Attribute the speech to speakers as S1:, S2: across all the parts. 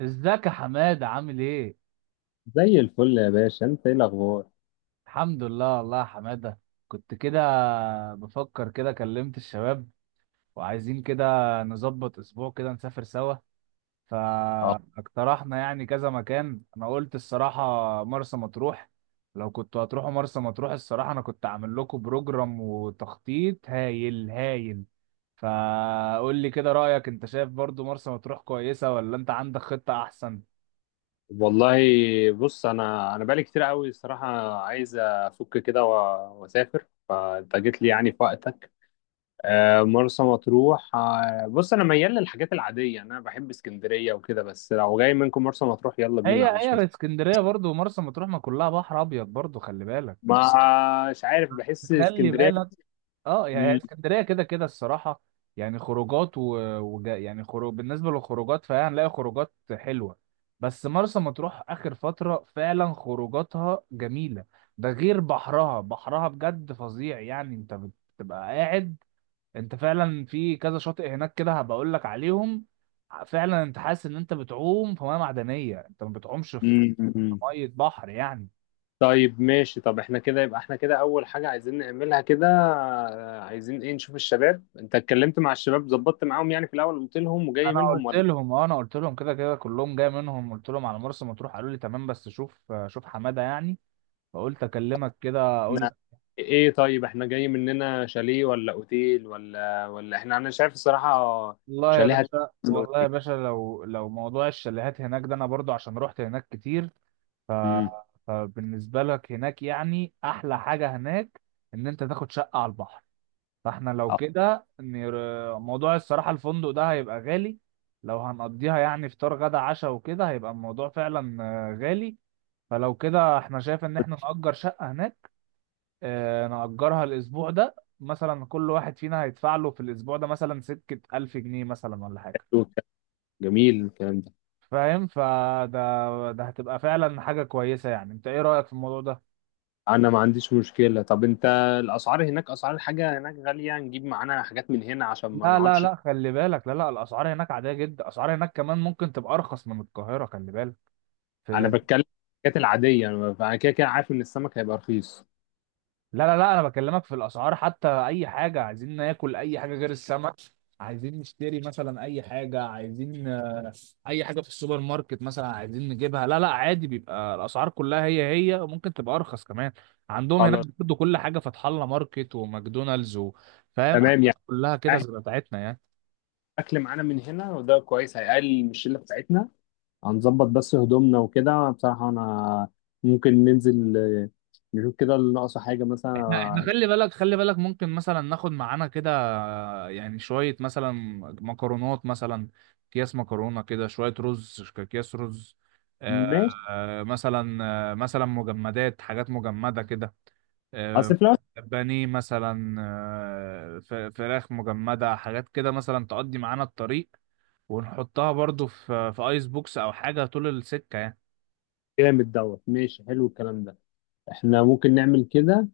S1: ازيك يا حماده عامل ايه؟
S2: زي الفل يا باشا، انت ايه الاخبار؟
S1: الحمد لله والله يا حماده. كنت كده بفكر، كده كلمت الشباب وعايزين كده نظبط اسبوع كده نسافر سوا.
S2: اه
S1: فاقترحنا يعني كذا مكان، انا قلت الصراحه مرسى مطروح. لو كنتوا هتروحوا مرسى مطروح الصراحه انا كنت عامل لكم بروجرام وتخطيط هايل هايل. فقول لي كده رايك، انت شايف برضو مرسى مطروح كويسه ولا انت عندك خطه احسن؟
S2: والله، بص، انا بقالي كتير قوي الصراحه عايز افك كده واسافر، فانت جيت لي يعني في وقتك. مرسى مطروح. بص، انا ميال للحاجات العاديه، انا بحب اسكندريه وكده، بس لو جاي منكم مرسى مطروح يلا بينا،
S1: هي
S2: ما عنديش
S1: هي
S2: مشكله.
S1: اسكندريه برضو ومرسى مطروح ما كلها بحر ابيض برضو، خلي بالك.
S2: ما مش عارف، بحس
S1: خلي
S2: اسكندريه.
S1: بالك اه، يعني هي
S2: مم،
S1: اسكندريه كده كده الصراحه. يعني خروجات يعني خروج، بالنسبه للخروجات فهي هنلاقي خروجات حلوه، بس مرسى مطروح اخر فتره فعلا خروجاتها جميله. ده غير بحرها بجد فظيع. يعني انت بتبقى قاعد، انت فعلا في كذا شاطئ هناك، كده هبقول لك عليهم. فعلا انت حاسس ان انت بتعوم في ميه معدنيه، انت ما بتعومش في
S2: مم، مم.
S1: ميه بحر يعني.
S2: طيب ماشي. طب احنا كده يبقى احنا كده اول حاجة عايزين نعملها كده، عايزين ايه نشوف الشباب. انت اتكلمت مع الشباب، ظبطت معاهم يعني في الاول قلت لهم وجاي
S1: انا
S2: منهم
S1: قلت
S2: ولا؟
S1: لهم اه، انا قلت لهم كده كده كلهم جاي منهم، قلت لهم على مرسى مطروح، قالوا لي تمام بس شوف حماده يعني، فقلت اكلمك كده
S2: احنا
S1: اقول.
S2: ايه؟ طيب احنا جاي مننا شاليه ولا اوتيل ولا احنا، انا شايف الصراحة
S1: والله يا
S2: شاليه.
S1: باشا،
S2: هتنزل
S1: والله يا
S2: اوتيل؟
S1: باشا لو موضوع الشاليهات هناك ده انا برضو عشان رحت هناك كتير. ف
S2: امم
S1: فبالنسبه لك هناك يعني احلى حاجه هناك ان انت تاخد شقه على البحر. فاحنا لو كده موضوع الصراحه الفندق ده هيبقى غالي. لو هنقضيها يعني فطار غدا عشاء وكده هيبقى الموضوع فعلا غالي. فلو كده احنا شايف ان احنا نأجر شقة هناك. اه نأجرها الأسبوع ده مثلا، كل واحد فينا هيدفع له في الأسبوع ده مثلا سكة ألف جنيه مثلا ولا حاجة.
S2: جميل الكلام ده.
S1: فاهم؟ فده هتبقى فعلا حاجة كويسة. يعني انت ايه رأيك في الموضوع ده؟
S2: انا ما عنديش مشكلة. طب انت الاسعار هناك، اسعار الحاجة هناك غالية؟ نجيب معانا حاجات من هنا عشان ما
S1: لا لا
S2: نقعدش.
S1: لا، خلي بالك، لا لا، الأسعار هناك عادية جدا. الأسعار هناك كمان ممكن تبقى أرخص من القاهرة، خلي بالك.
S2: انا
S1: في...
S2: بتكلم الحاجات العادية، انا كده كده عارف ان السمك هيبقى رخيص.
S1: لا لا لا، أنا بكلمك في الأسعار، حتى أي حاجة عايزين ناكل، أي حاجة غير السمك، عايزين نشتري مثلا أي حاجة، عايزين اي حاجه في السوبر ماركت مثلا عايزين نجيبها، لا لا، عادي بيبقى الاسعار كلها هي، وممكن تبقى ارخص كمان. عندهم هناك
S2: خلاص.
S1: برضه كل حاجه، فتح الله ماركت وماكدونالدز فاهم،
S2: تمام يعني.
S1: حاجات كلها كده
S2: احنا
S1: زي بتاعتنا يعني.
S2: الاكل معانا من هنا وده كويس، هيقلل من الشله بتاعتنا. هنظبط بس هدومنا وكده، بصراحه انا ممكن ننزل نشوف كده اللي ناقصه حاجه
S1: احنا
S2: مثلا.
S1: خلي بالك، خلي بالك ممكن مثلا ناخد معانا كده يعني شوية مثلا مكرونات مثلا، اكياس مكرونة كده، شوية رز، اكياس رز،
S2: ماشي.
S1: مثلا. مثلا مجمدات، حاجات مجمدة كده، آه،
S2: اصل في الأول
S1: بانيه مثلا، فراخ مجمدة، حاجات كده مثلا تقضي معانا الطريق، ونحطها برضو في ايس بوكس او حاجة طول السكة يعني.
S2: جامد دوت. ماشي، حلو الكلام ده. احنا ممكن نعمل كده.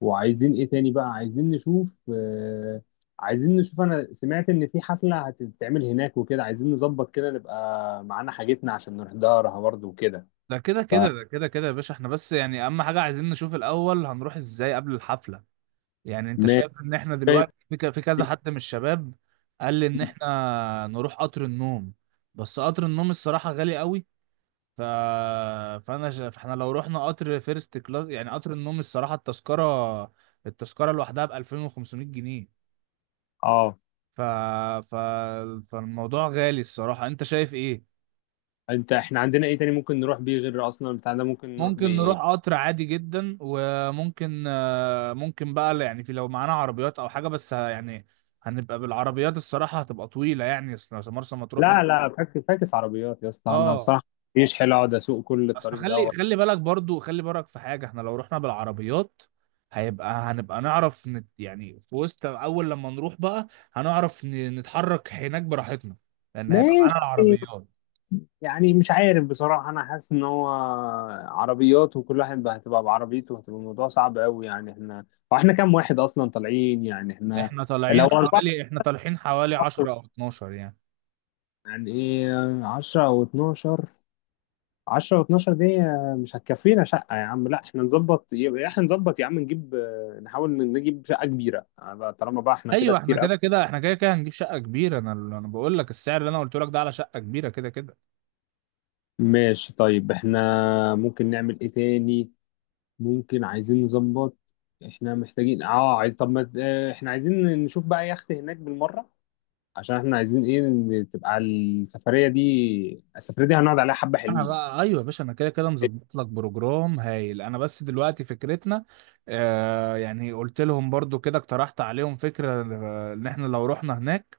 S2: وعايزين ايه تاني بقى؟ عايزين نشوف. آه، عايزين نشوف، انا سمعت ان في حفله هتتعمل هناك، وكده عايزين نظبط كده نبقى معانا حاجتنا عشان نحضرها برضه وكده.
S1: ده كده كده ده كده كده يا باشا، احنا بس يعني اهم حاجة عايزين نشوف الاول هنروح ازاي قبل الحفلة. يعني انت
S2: فماشي.
S1: شايف ان احنا دلوقتي في في كذا حد من الشباب قال لي ان احنا نروح قطر النوم، بس قطر النوم الصراحة غالي قوي. ف... فاحنا لو رحنا قطر فيرست كلاس يعني قطر النوم، الصراحة التذكرة، التذكرة لوحدها ب 2500 جنيه.
S2: اه،
S1: ف... ف... فالموضوع غالي الصراحة، انت شايف ايه؟
S2: انت احنا عندنا ايه تاني ممكن نروح بيه غير ارسنال بتاعنا؟ ممكن نروح
S1: ممكن
S2: بايه؟
S1: نروح قطر عادي جدا، وممكن بقى يعني، في لو معانا عربيات او حاجه، بس يعني هنبقى بالعربيات الصراحه، هتبقى طويله يعني، اصل مرسى
S2: لا
S1: مطروح
S2: ممكن، لا، فاكس فاكس عربيات يا اسطى، انا
S1: اه.
S2: بصراحه مفيش. حلو اقعد اسوق كل
S1: اصل
S2: الطريق دوت.
S1: خلي بالك برضو، خلي بالك في حاجه، احنا لو رحنا بالعربيات هنبقى نعرف نت يعني في وسط، اول لما نروح بقى هنعرف نتحرك هناك براحتنا، لان هيبقى معانا
S2: ماشي
S1: العربيات.
S2: يعني، مش عارف بصراحه. انا حاسس ان هو عربيات وكل واحد بقى هتبقى بعربيته، هتبقى الموضوع صعب قوي يعني. احنا واحنا كام واحد اصلا طالعين يعني؟ احنا
S1: احنا طالعين
S2: لو اربعه
S1: حوالي احنا طالعين حوالي 10 او 12 يعني.
S2: يعني، ايه 10 او 12؟ 10 و12 دي مش هتكفينا شقة يا عم. لا احنا نظبط، يبقى احنا نظبط يا عم نجيب، نحاول نجيب شقة كبيرة بقى، طالما بقى احنا كده
S1: ايوه احنا
S2: كتير قوي.
S1: كده كده، احنا كده كده هنجيب شقه كبيره. انا بقول لك السعر اللي انا قلت لك ده على شقه كبيره كده كده.
S2: ماشي. طيب احنا ممكن نعمل ايه تاني؟ ممكن، عايزين نظبط. احنا محتاجين اه، عايز، طب ما احنا عايزين نشوف بقى يخت هناك بالمرة، عشان احنا عايزين ايه، إن تبقى السفرية دي، السفرية دي هنقعد عليها حبة
S1: انا
S2: حلوين.
S1: بقى ايوه يا باشا، انا كده كده مظبط لك بروجرام هايل، انا بس دلوقتي فكرتنا. آه يعني قلت لهم برضو كده، اقترحت عليهم فكره، ان احنا لو رحنا هناك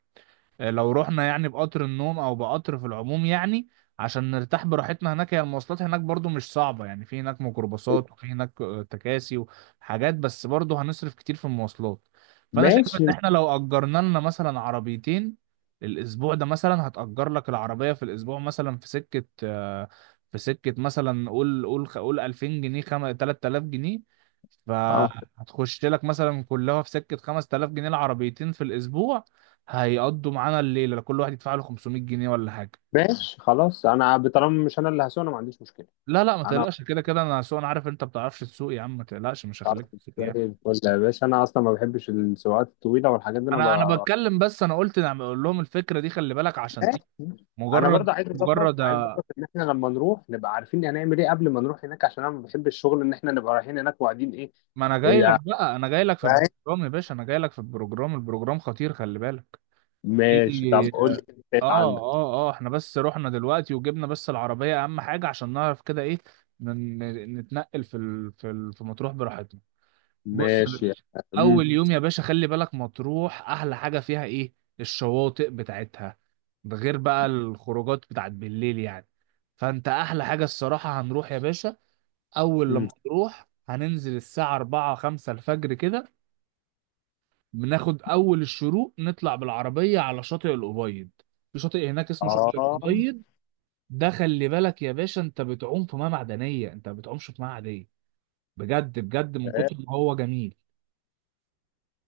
S1: لو رحنا يعني بقطر النوم او بقطر في العموم يعني، عشان نرتاح براحتنا هناك. هي المواصلات هناك برضو مش صعبة، يعني في هناك ميكروباصات وفي هناك تكاسي وحاجات، بس برضو هنصرف كتير في المواصلات. فانا شايف ان
S2: ماشي.
S1: احنا لو اجرنا لنا مثلا عربيتين الاسبوع ده مثلا، هتأجر لك العربية في الاسبوع مثلا في سكة، في سكة مثلا قول، قول 2000 جنيه، 3000 جنيه.
S2: اه.
S1: فهتخش لك مثلا كلها في سكة 5000 جنيه العربيتين في الاسبوع. هيقضوا معانا الليله كل واحد يدفع له 500 جنيه ولا حاجه.
S2: ماشي خلاص، انا طالما مش انا اللي هسوق، انا ما عنديش مشكلة.
S1: لا لا، ما
S2: انا
S1: تقلقش كده كده انا سوق، انا عارف انت ما بتعرفش تسوق يا عم، ما تقلقش مش
S2: عارف،
S1: هخليك تسوق يعني.
S2: زي الفل يا باشا. انا اصلا ما بحبش السواقات الطويله والحاجات دي، انا ب...
S1: انا بتكلم بس، انا قلت نعم اقول لهم الفكره دي، خلي بالك عشان ايه،
S2: ماشي. انا برضه
S1: مجرد
S2: عايز اظبط،
S1: مجرد
S2: عايز اظبط ان احنا لما نروح نبقى عارفين هنعمل ايه قبل ما نروح هناك، عشان انا ما بحبش الشغل ان احنا نبقى رايحين هناك وقاعدين ايه.
S1: ما انا
S2: ايه
S1: جاي لك
S2: ده؟
S1: بقى، انا جاي لك في البروجرام يا باشا، انا جاي لك في البروجرام، البروجرام خطير خلي بالك في.
S2: ماشي، طب قول لي إنت ايه اللي
S1: اه
S2: عندك.
S1: اه اه احنا بس رحنا دلوقتي وجبنا بس العربيه، اهم حاجه عشان نعرف كده ايه من نتنقل في مطروح براحتنا. بص يا
S2: ماشي.
S1: باشا،
S2: مم.
S1: اول يوم يا باشا خلي بالك، مطروح احلى حاجه فيها ايه؟ الشواطئ بتاعتها، ده غير بقى الخروجات بتاعت بالليل يعني. فانت احلى حاجه الصراحه هنروح يا باشا، اول
S2: مم.
S1: لما نروح هننزل الساعه 4 5 الفجر كده، بناخد اول الشروق، نطلع بالعربيه على شاطئ الابيض. في شاطئ هناك اسمه شاطئ
S2: اه،
S1: الابيض، ده خلي بالك يا باشا، انت بتعوم في ميه معدنيه، انت ما بتعومش في ميه عاديه. بجد بجد من كتر ما هو جميل،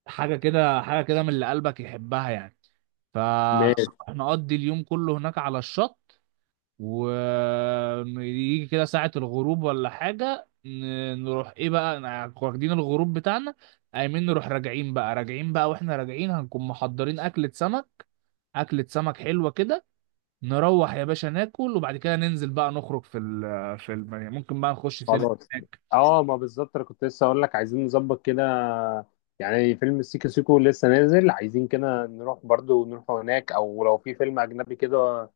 S1: حاجة كده، حاجة كده من اللي قلبك يحبها يعني.
S2: ماشي
S1: فنقضي اليوم كله هناك على الشط، ويجي كده ساعة الغروب ولا حاجة، نروح ايه بقى، واخدين الغروب بتاعنا. قايمين نروح راجعين بقى، راجعين بقى واحنا راجعين هنكون محضرين أكلة سمك، أكلة سمك حلوة كده. نروح يا باشا ناكل، وبعد كده ننزل بقى نخرج في ال في ال يعني ممكن بقى نخش سينما
S2: خلاص.
S1: هناك.
S2: اه، ما بالظبط، انا كنت لسه اقول لك عايزين نظبط كده، يعني فيلم سيكو سيكو لسه نازل، عايزين كده نروح برضو نروح هناك، او لو في فيلم اجنبي كده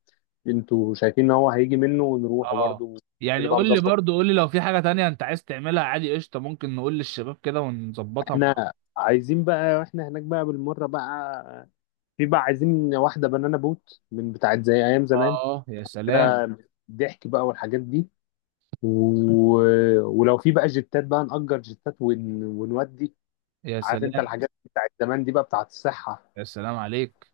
S2: انتوا شايفين ان هو هيجي منه ونروح
S1: اه
S2: برضو.
S1: يعني
S2: نبقى
S1: قول لي
S2: مظبط.
S1: برضو، قول لي لو في حاجة تانية انت عايز تعملها، عادي قشطة ممكن نقول للشباب كده ونظبطها مع بعض.
S2: احنا عايزين بقى واحنا هناك بقى بالمرة بقى، في بقى عايزين واحدة بنانا بوت من بتاعت زي ايام زمان
S1: اه يا سلام.
S2: كده، ضحك بقى والحاجات دي، و... ولو في بقى جتات بقى نأجر جتات ون... ونودي.
S1: يا
S2: عارف انت
S1: سلام.
S2: الحاجات بتاعت زمان دي بقى بتاعت الصحة.
S1: يا سلام عليك.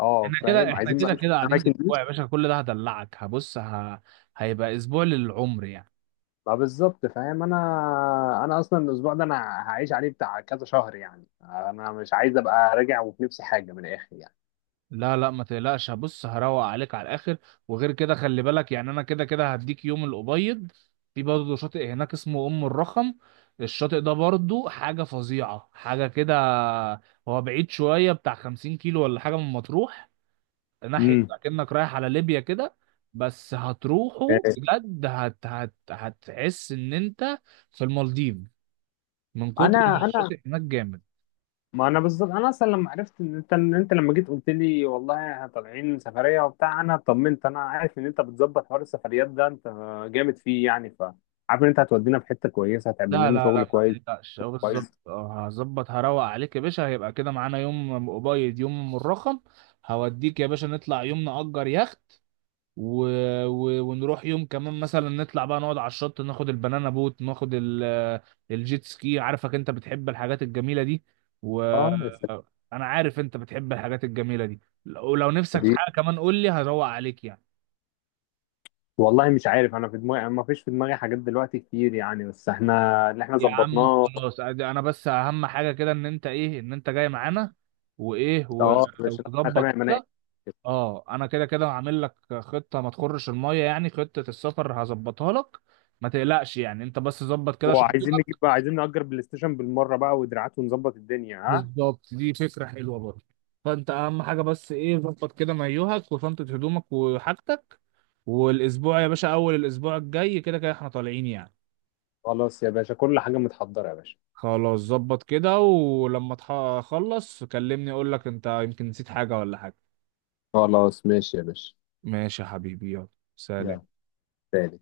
S2: اه
S1: احنا كده،
S2: فاهم،
S1: احنا
S2: عايزين بقى
S1: كده
S2: نشوف
S1: كده قاعدين
S2: الاماكن دي.
S1: اسبوع يا باشا، كل ده هدلعك، هيبقى اسبوع للعمر يعني.
S2: ما بالظبط فاهم انا. انا اصلا الاسبوع ده انا هعيش عليه بتاع كذا شهر يعني، انا مش عايز ابقى راجع وفي نفسي حاجة من الاخر يعني.
S1: لا لا، ما تقلقش، هبص هروق عليك على الاخر. وغير كده خلي بالك يعني، انا كده كده هديك يوم الابيض، في برضه شاطئ هناك اسمه ام الرخم، الشاطئ ده برضه حاجه فظيعه، حاجه كده. هو بعيد شويه، بتاع 50 كيلو ولا حاجه من مطروح، ناحيه
S2: امم
S1: اكنك رايح على ليبيا كده. بس هتروحه بجد، هت هت هتحس ان انت في المالديف، من
S2: انا
S1: كتر ما
S2: انا
S1: الشاطئ هناك جامد.
S2: ما انا بالظبط، انا اصلا لما عرفت ان انت لما جيت قلت لي والله احنا طالعين سفريه وبتاع، انا طمنت، انا عارف ان انت بتظبط حوار السفريات ده، انت جامد فيه يعني. ف عارف ان انت هتودينا في حته كويسه، هتعمل
S1: لا
S2: لنا
S1: لا
S2: شغل
S1: لا، ما
S2: كويس.
S1: تقلقش، اه بالظبط،
S2: كويس.
S1: اه هظبط هروق عليك يا باشا، هيبقى كده معانا يوم قبيض يوم مرخم. هوديك يا باشا نطلع يوم نأجر يخت، و... ونروح يوم كمان مثلا نطلع بقى نقعد على الشط، ناخد البنانا بوت، ناخد الجيت سكي، عارفك انت بتحب الحاجات الجميلة دي و
S2: اه يا
S1: انا عارف انت بتحب الحاجات الجميلة دي. ولو نفسك في
S2: سلام.
S1: حاجة كمان قول لي، هروق عليك يعني.
S2: والله مش عارف، انا في دماغي ما فيش، في دماغي حاجات دلوقتي كتير يعني، بس احنا اللي احنا
S1: يا عم
S2: ظبطناه.
S1: خلاص عادي، انا بس اهم حاجه كده ان انت ايه، ان انت جاي معانا وايه و-
S2: اه، مش احنا
S1: وتظبط
S2: تمام؟ انا
S1: كده. اه انا كده كده هعمل لك خطه ما تخرش الميه، يعني خطه السفر هظبطها لك، ما تقلقش يعني، انت بس ظبط كده
S2: وعايزين نجيب
S1: شنطتك.
S2: بقى، عايزين نأجر بلاي ستيشن بالمرة بقى ودراعات ونظبط الدنيا. ها
S1: بالظبط، دي فكره حلوه برضه. فانت اهم حاجه بس ايه، ظبط كده مايوهك وشنطه هدومك وحاجتك، والاسبوع يا باشا، اول الاسبوع الجاي كده كده احنا طالعين يعني.
S2: خلاص يا باشا، كل حاجة متحضرة يا باشا.
S1: خلاص ظبط كده، ولما تخلص كلمني اقول لك انت يمكن نسيت حاجة ولا حاجة.
S2: خلاص ماشي يا باشا.
S1: ماشي يا حبيبي، يلا
S2: يلا
S1: سلام.
S2: سلام.